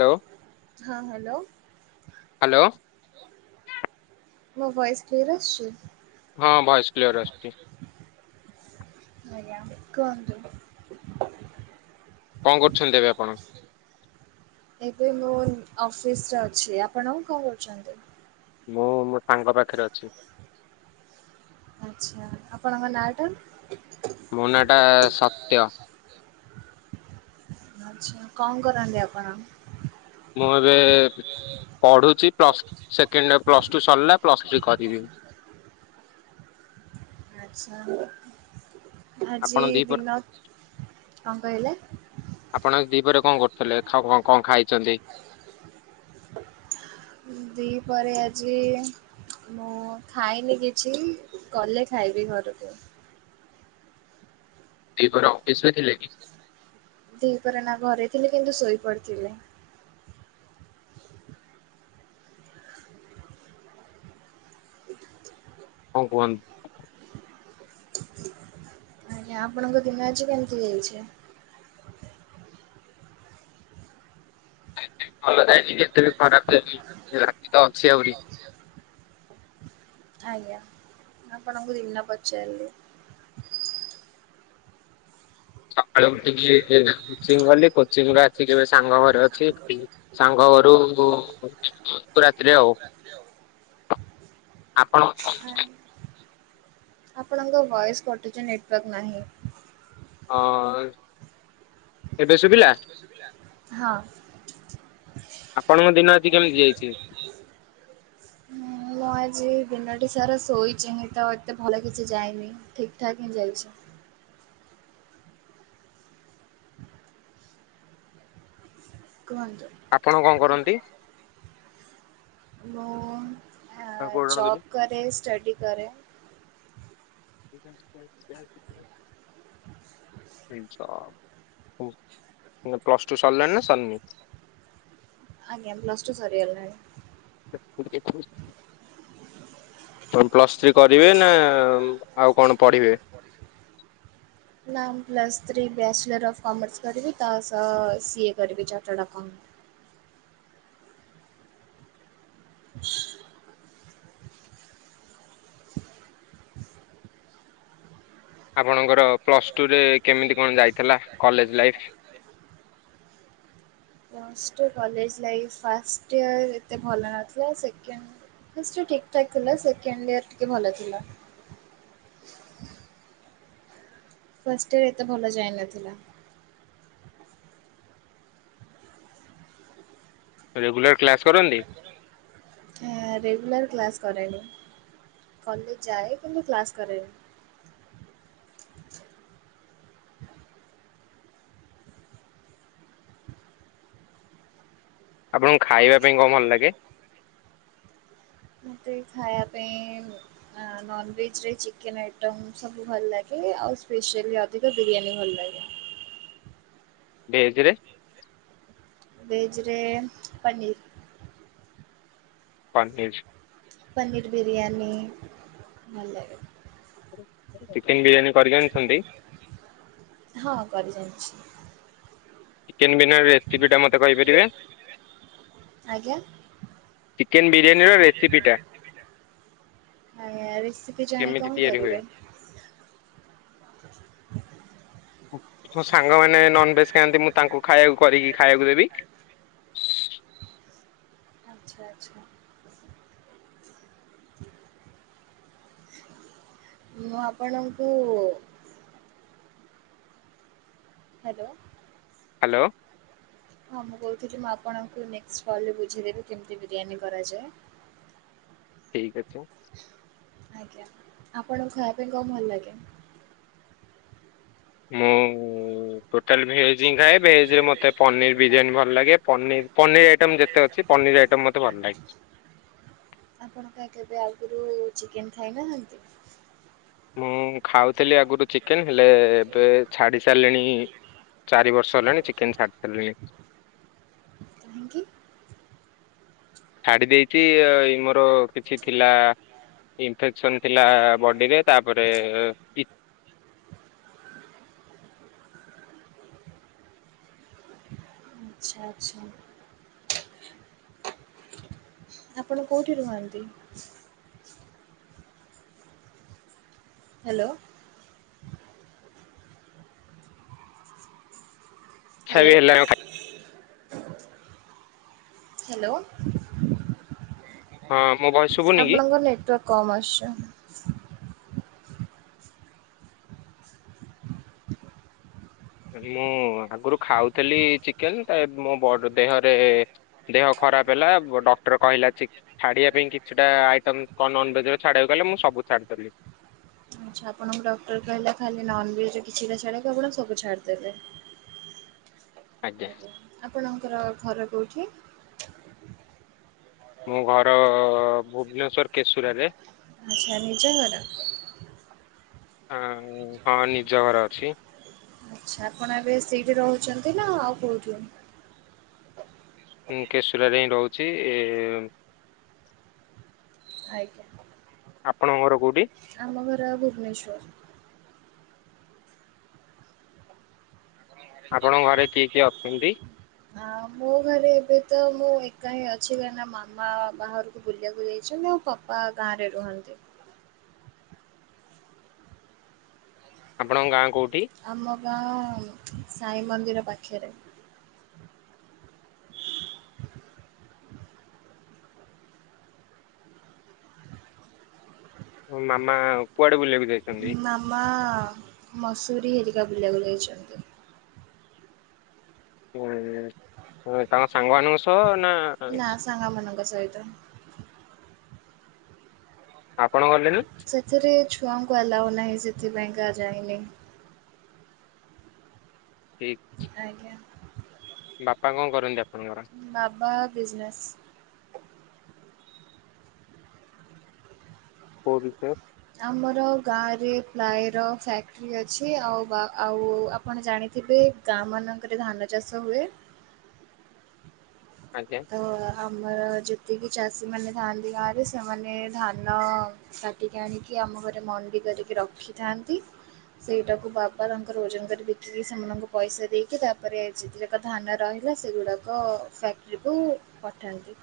ଲୋ ହାଁ hello. Hello. ମୋ voice clear ଆସୁଚି? ହଁ ଭଏସ୍ କ୍ଲିୟର ଆସୁଚି। ଆଜ୍ଞା କୁହନ୍ତୁ। କଣ୍ କରୁଛନ୍ତି ଏବେ ଆପଣ? ଏବେ ମୁଁ ଅଫିସରେ ଅଛି। ଆପଣ କଁ କରୁଚନ୍ତି? ମୁଁ ମୋ ସାଙ୍ଗ ପାଖେରେ ଅଛି। ଆଛା। ଆପଣଙ୍କ ନାଆଟା? ମୋ ନାଆଟା ସତ୍ୟ। ଆଛା। କଁ କରନ୍ତି ଆପଣ? ମୁଁ ଏବେ ପଢୁଛି plus second year plus two ସରିଲା, ପ୍ଲସ୍ ଥ୍ରୀ କରିବି ମୁଁ। ଆଛା। ଆପଣ ଆଜି ଦିପହରେ ଦିନର୍, କଁ କହିଲେ? ଆପଣ ଆଜି ଦିପହରେ କଁ କରୁଥିଲେ? ଖାଅ କଁ କଁ ଖାଇଚନ୍ତି? ଦିପଅରେ ଆଜି ମୁଁ ଖାଇନି କିଛି, ଗଲେ ଖାଇବି ଘରୁକୁ। ଦିପଅରେ ଅପିସରେ ଥିଲେ କି? ଦିପଅରେ ନା ଘରେ ଥିଲି, କିନ୍ତୁ ଶୋଇପଡିଥିଲି। କଣ କୁଅନ୍ ଆଜ୍ଞା। ଆପଣଙ୍କ ଦିନ ଆଜି କେମିତି ଯାଇଛି? [inaudible] ଅଛି ଆଉରି। ଆଜ୍ଞା ଆପଣଙ୍କୁ ଦିନ ପଚାରିଲି। ସକାଳୁ ଉଠିକି ଟିକେ କୋଚିଂ ଗଲି କୋଚିଂରୁ ଆସକି ଏବେ ସାଙ୍ଗ ଘରେ ଅଛି ଏତିକି। ସାଙ୍ଗଘରୁ ବୁ ରାତିରେ ଆଉ। ଆପଣ [inaudible] ଆ ଆପଣଙ୍କ ଭଏସ୍ କଟୁଚି ନେଟୱାର୍କ ନାହିଁ। ହଁ ଏବେ ଶୁଭିଲା? ଶୁଭିଲା? ହଁ। ଆପଣଙ୍କ ଦିନ ଆଜି କେମିତି ଯାଇଚି? ମୁଁ ଆଜି ଦିନଟି ସାରା ଶୋଇଚି ହିଁ ତ ଏତେ ଭଲ କିଛି ଯାଇନି ଠିକ୍ ଠାକ୍ ହିଁ ଯାଇଚି। କୁହନ୍ତୁ। ଆପଣ କଁ କରନ୍ତି? ମୁଁ ଆ କୋଉ ଜଣ ଦେଲେ? ଜବ୍ କରେ, ଷ୍ଟଡି କରେ। [inaudible] [unintelligible] ମାନେ ପ୍ଲସ ଟୁ ସରିଲଣି ନା ସରିନି? ଆଜ୍ଞା ପ୍ଲସ୍ ଟୁ ସରି ଗଲାଣି। କଣ ପ୍ଲସ୍ ଥ୍ରୀ କରିବେ ନା ଉମ ଆଉ କଣ ପଢ଼ିବେ? ନାଁ ମୁଁ plus three bachelor of commerce କରିବି ତା ସହ ସିଏ କରିବି ଚାର୍ଟାଡ଼ ଆକଉଣ୍ଟ। ଆପଣଙ୍କର ପ୍ଲସ୍ ଟୁରେ କେମିତି କଣ ଯାଇଥିଲା college life? Plus two college life first year ଏତେ ଭଲ ନଥିଲା ସେକେଣ୍ଡ ଫାଷ୍ଟ ଇୟର୍ ଠିକ୍ ଠାକ୍ ଥିଲା ସେକେଣ୍ଡ ଇୟର୍ ଟିକେ ଭଲ ଥିଲା। ଫାଷ୍ଟ ଇୟର ଏତେ ଭଲ ଯାଇନଥିଲା। ରେଗୁଲାର କ୍ଲାସ୍ କରନ୍ତି? ଆ ରେଗୁଲାର କ୍ଲାସ୍ କରେନି। କଲେଜ ଯାଏ କିନ୍ତୁ, କ୍ଲାସ୍ କରେନି। ଆପଣଙ୍କୁ ଖାଇବା ପାଇଁ କଣ ଭଲ ଲାଗେ? ମୋତେ ଖାଇବା ପାଇଁ ବ୍ ଆ ନନଭେଜ ରେ ଚିକେନ୍ ଆଇଟମ୍ ସବୁ ଭଲ ଲାଗେ ଆଉ ସ୍ପେସିଆଲି ଅଧିକ ବିରିୟାନୀ ଭଲ ଲାଗେ। ଭେଜ ରେ? ଭେଜରେ ପନୀର୍। ପନୀର୍। ପନୀର୍ ବିରିୟାନୀ ଭଲ ଲାଗେ। ଚିକେନ୍ ବିରିୟାନୀ କରି ଜାଣିଛନ୍ତି? ହଁ କରି ଜାଣିଛି। ଚିକେନ ବିରିୟାନୀ ରେସିପିଟା ମତେ କହିପାରିବେ? ଆଜ୍ଞା? ଚିକେନ୍ ବିରିୟାନୀର ରେସିପିଟା। ଆଜ୍ଞା ରେସିପି ଜାଣି କେମିତି କଣ ତିଆରି ହୁଏ? କରିବେ? ମୋ ସାଙ୍ଗମାନେ ନନ୍ଭେଜ୍ ଖାଆନ୍ତି ମୁଁ ତାଙ୍କୁ ଖାଇବାକୁ କରିକି ଖାଇବାକୁ ଦେବି। ଆଚ୍ଛା ଆଚ୍ଛା। ମୁଁ ଆପଣଙ୍କୁ ହାଲୋ। ହାଲୋ। ହଁ ମୁଁ କହୁଥିଲି ମୁଁ ଆପଣଙ୍କୁ ନେକ୍ସଟ୍ କଲରେ ବୁଝେଇଦେବି କେମିତି ବିରିୟାନୀ କରାଯାଏ। ଏଇ କଥା। ଆଜ୍ଞା ଆପଣଙ୍କୁ ଖାଇବା ପାଇଁ କଣ ଭଲ ଲାଗେ? ମୁଁ ଟୋଟାଲ୍ ଭେଜ୍ ହିଁ ଖାଏ ଭେଜରେ ମୋତେ ପନିର ବିରିୟାନୀ ଭଲ ଲାଗେ ପନିର୍ ପନିର୍ ଆଇଟମ୍ ଯେତେ ତେ ଅଛି ପନିର ଆଇଟମ୍ ମତେ ଭଲ ଲାଗେ। ଆପଣ କାଇଁ କେବେ ଆଗରୁ ଚିକେନ ଖାଇନାହାନ୍ତି? ମୁଁ ଖାଉଥିଲି ଆଗରୁ ଚିକେନ ହେଲେ ଏବେ ଛାଡ଼ି ସାରିଲିଣି ଚାରି ବର୍ଷ ହେଲାଣି ଚିକେନ୍ ଛାଡ଼ି ସାରିଲିଣି। କାହିଁକି? ଛାଡ଼ି ଦେଇଛି ଏଇ ମୋର କିଛି ଥିଲା ଇନଫେକ୍ସନ୍ ଥିଲା ବଡ଼ିରେ ତାପରେ ଏ ଏ ଆଚ୍ଛା ଆଚ୍ଛା। ଆପଣ କୋଉଠି ରୁହନ୍ତି? ହ୍ୟାଲୋ। ଇଚ୍ଛା ହ୍ୟାଲୋ ବି ହେଲାଣି ହ୍ୟାଲୋ। ହଁ ମୋ ଭଏସ୍ ଆପଣଙ୍କର ନେଟୱାର୍କ କମ ଆସୁଛି। ମୁଁ ଆଗରୁ ଖାଉଥିଲି ଚିକେନ ତ ଏବେ ମୋ ବ ଦେହରେ ଦେହ ଖରାପ ହେଲା ବଟ ଡକ୍ଟର କହିଲା ଚିକ୍ ଛାଡ଼ିବା ପାଇଁ କିଛିଟା ଆଇଟମ୍ କଣ ନନଭେଜ ଛାଡ଼ିବାକୁ କହିଲେ ମୁଁ ବି ସବୁ ଛାଡ଼ିଦେଲି। ଆଛା ଆପଣଙ୍କୁ ଡକ୍ଟର କହିଲା ଖାଲି ନନଭେଜ କିଛିଟା ଛାଡ଼ିବାକୁ ଆପଣ ସବୁ ଛାଡିଦେଲେ। ଆଜ୍ଞା। ଆପଣଙ୍କର ଘର କଉଠି? ମୋ ଘର ଭୁବନେଶ୍ୱର କେଶୁରାରେ। ଆଚ୍ଛା ନିଜ ଘର। ହଁ ହଁ ନିଜ ଘର ଅଛି। ଆଚ୍ଛା ଆପଣ ଏବେ ସେଇଠି ରହୁଛନ୍ତି ନା ଆଉ କୋଉଠି? ମୁଁ କେଶୁରାରେ ହିଁ ରହୁଛି। ଆଜ୍ଞା। ଆପଣଙ୍କର ଘର କୋଉଠି? ଆମ ଘର ଆଉ ଭୁବନେଶ୍ଵର। ଆପଣଙ୍କ ଘରେ କିଏ କିଏ ଅଛନ୍ତି? ହଁ ମୁଁ ଘରେ ଏବେ ତ ମୁଁ ଏକା ହିଁ ଅଛି କାହିଁନା ମାମା ବାହାରକୁ ବୁଲିବାକୁ ଯାଇଛନ୍ତି ନା ଆଉ ପା ବା ଗାଁ ରେ ରୁହନ୍ତି। ଆପଣଙ୍କ ଗାଁ କୋଉଁଠି? ଆମ ଗାଁ ସାଇ ମନ୍ଦିର ପାଖରେ। ମୋ ମାମା କୁଆଡେ ବୁଲିବା କୁ ଯାଇଛନ୍ତି? ମାମା ମସୁରୀ ହେରିକାକୁ ବୁଲିବାକୁ ଯାଇଛନ୍ତି। ହୁଁ ତାଙ୍କ ସାଙ୍ଗମାନଙ୍କ ସହ ନା ସାଙ୍ଗ ମାନଙ୍କ ସହିତ। ଆପଣ ଗଲେନି। ସେଥିରେ ଛୁଆଙ୍କୁ ଆଲାଉ ନାହିଁ ସେଥିପାଇକା ଯାାଇନି। ଠିକ୍। ଆଜ୍ଞା। ବାପା କଣ କରନ୍ତି ଆପଣଙ୍କର? ବାବା ବିଜ୍ନେଶ୍। କଉ ବିଟେକ୍। ଆମର ଗାଁରେ ପ୍ଲାଏର ଫ୍ୟାକ୍ଟ୍ରି ଅଛି ଆଉ- ଆଉ ଆପଣ ଜାଣିଥିବେ ଗାଁ ମାନଙ୍କରେ ଧାନ ଚାଷ ହୁଏ। ଆଜ୍ଞା। ତ ଆମର ଯେତିକି ଚାଷୀମାନେ ଥାଆନ୍ତି ଗାଁ ରେ ସେମାନେ ଧାନ କାଟିକି ଆଣିକି ଆମ ଘରେ ମଣ୍ଡି କରିକି ରଖିଥାନ୍ତି। ସେଇଟାକୁ ବାବା ତାଙ୍କର ଓଜନ କରି ବିକିକି ସେମାନଙ୍କୁ ପଇସା ଦେଇକି ତାପରେ ସେଥିର [unintelligible] ଧାନ ରହିଲା ସେଗୁଡ଼ାକ ଫ୍ୟାକ୍ଟ୍ରିକୁ ପଠାନ୍ତି।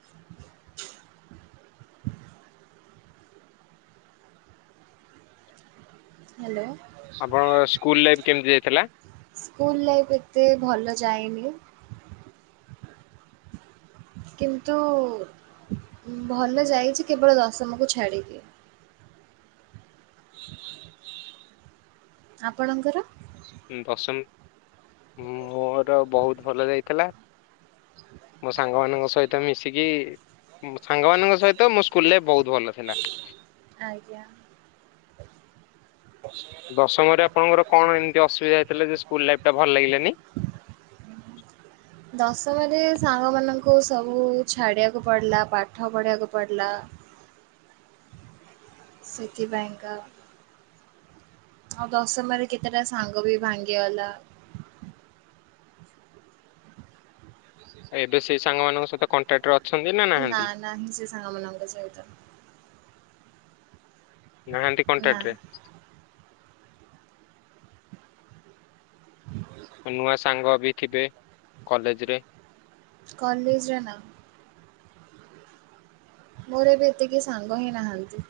[unintelligible] ହାଲୋ। ଆପଣଙ୍କ ସ୍କୁଲ ଲାଇଫ୍ କେମିତି ଯାଇଥିଲା? ସ୍କୁଲ୍ ଲାଇଫ୍ ଏତେ ଭଲ ଯାଇନି। କିନ୍ତୁ ଭଲ ଯାଇଚି କେବଳ ଦଶମକୁ ଛାଡ଼ିକି। ଆପଣଙ୍କର? ଦଶମ୍ ମୋର ବହୁତ୍ ଭଲ ଯାଇଥିଲା। ମୋ ସାଙ୍ଗ ମାନଙ୍କ ସହିତ୍ ତ ମିଶିକି ସାଙ୍ଗ ମାନଙ୍କ ସହିତ ମୋ ସ୍କୁଲରେ ବହୁତ୍ ଭଲ ଥିଲା। ଆଜ୍ଞା। ଦଶମରେ ଆପଣଙ୍କର କଣ ଏମିତି ଅସୁବିଧା ହେଇଥିଲା ଯେ ସ୍କୁଲ୍ ଲାଇଫ୍ ଟା ଭଲ ଲାଗିଲାନି? ହ [unintelligible] ଦଶମରେ ସାଙ୍ଗମାନଙ୍କୁ ସବୁ ଛାଡିବାକୁ ପଡିଲା ପାଠ ପଢିବାକୁ ପଡିଲା। ସେଥିପାଇଁ ଙ୍କା ଆଉ ଦଶମରେ କେତେଟା ସାଙ୍ଗ ବି ଭାଙ୍ଗିଗଲା। ହ [inaudible] ଏବେ ସେଇ ସାଙ୍ଗମାନଙ୍କ ସହିତ କଣ୍ଟାକ୍ଟ୍ ରେ ଅଛନ୍ତି ନା ନା ନାହାନ୍ତି? ନାହିଁ ସେ ସାଙ୍ଗ ମାନଙ୍କ ସହିତ। ନାହାନ୍ତି ନା କଣ୍ଟାକ୍ଟ୍ ରେ? ହ [inaudible] ନୂଆ ସାଙ୍ଗ ବି ଥିବେ କଲେଜ୍ ରେ। କଲେଜ୍ ରେ ନା। ମୋର ଏବେ ଏତେ କେହି ସାଙ୍ଗ ହିଁ ନାହାନ୍ତି।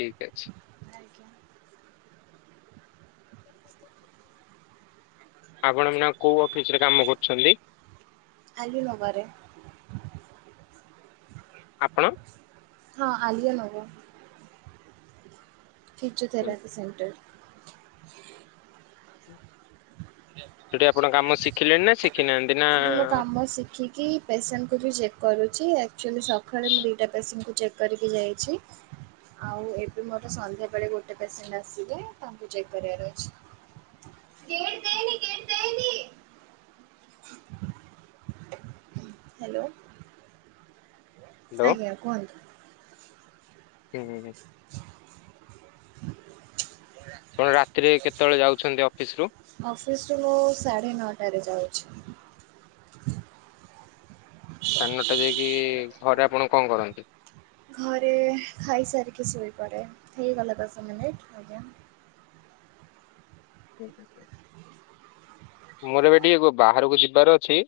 ଠିକ୍ ଅଛି। ଆଜ୍ଞା। ଆପଣ ଏଇନା କଉ ଅଫିସ୍ ରେ କାମ କରୁଚନ୍ତି? ଆଲି ନବାରେ। ଆପଣ। ହଁ ଆଲିଆ ନବ। Physiotherapy centre. ସେଇଠି ଆପଣ କାମ ଶିଖିଲେଣି ନା ଶିଖିନାହାନ୍ତି ନା ମୁ ଶିଖି କି ପେସେଣ୍ଟ୍ କୁ ବି ଚେକ୍ କରୁଚି ଆକ୍ଚୁଆଲି ସକାଳେ ମୁଁ ଦିଇଟା ପେସେଣ୍ଟ୍ କୁ ଚେକ୍ କରିକି ଯାଇଚି। ହଁ [inaudible] ଆଉ ଏବେ ମୋର ସନ୍ଧ୍ୟାବେଳେ ଗୋଟେ ପେସେଣ୍ଟ ଆସିବେ। ତାଙ୍କୁ ଚେକ୍ କରିବାର ଅଛି। କେଡ୍। ହାଲୋ। ହ୍ୟାଲୋ ଆଜ୍ଞା କୁହନ୍ତୁ। ହୁଁ ହୁଁ ହୁଁ [inaudible] ପୁଣି ରାତିରେ କେତେବେଳେ ଯାଉଛନ୍ତି ଅଫିସରୁ? ଅଫିସରୁୁ ମୁଁ ସାଢେ଼ ନଅଟାରେ ଯାଉଛି। ସାଢ଼େ ନଅଟା ଯାଇକି ଘରେ ଆପଣ କଣ କରନ୍ତି? ଘରେ ଖାଇସାରିକି ଶୋଇପଡ଼େ। ହେଇଗଲା ଦଶ ମିନିଟ୍ ଆଜ୍ଞା। ଠିକ୍ ଅଛି। ମୋର ଏବେ ଟିକେ ବାହାରକୁ ଯିବାର ଅଛି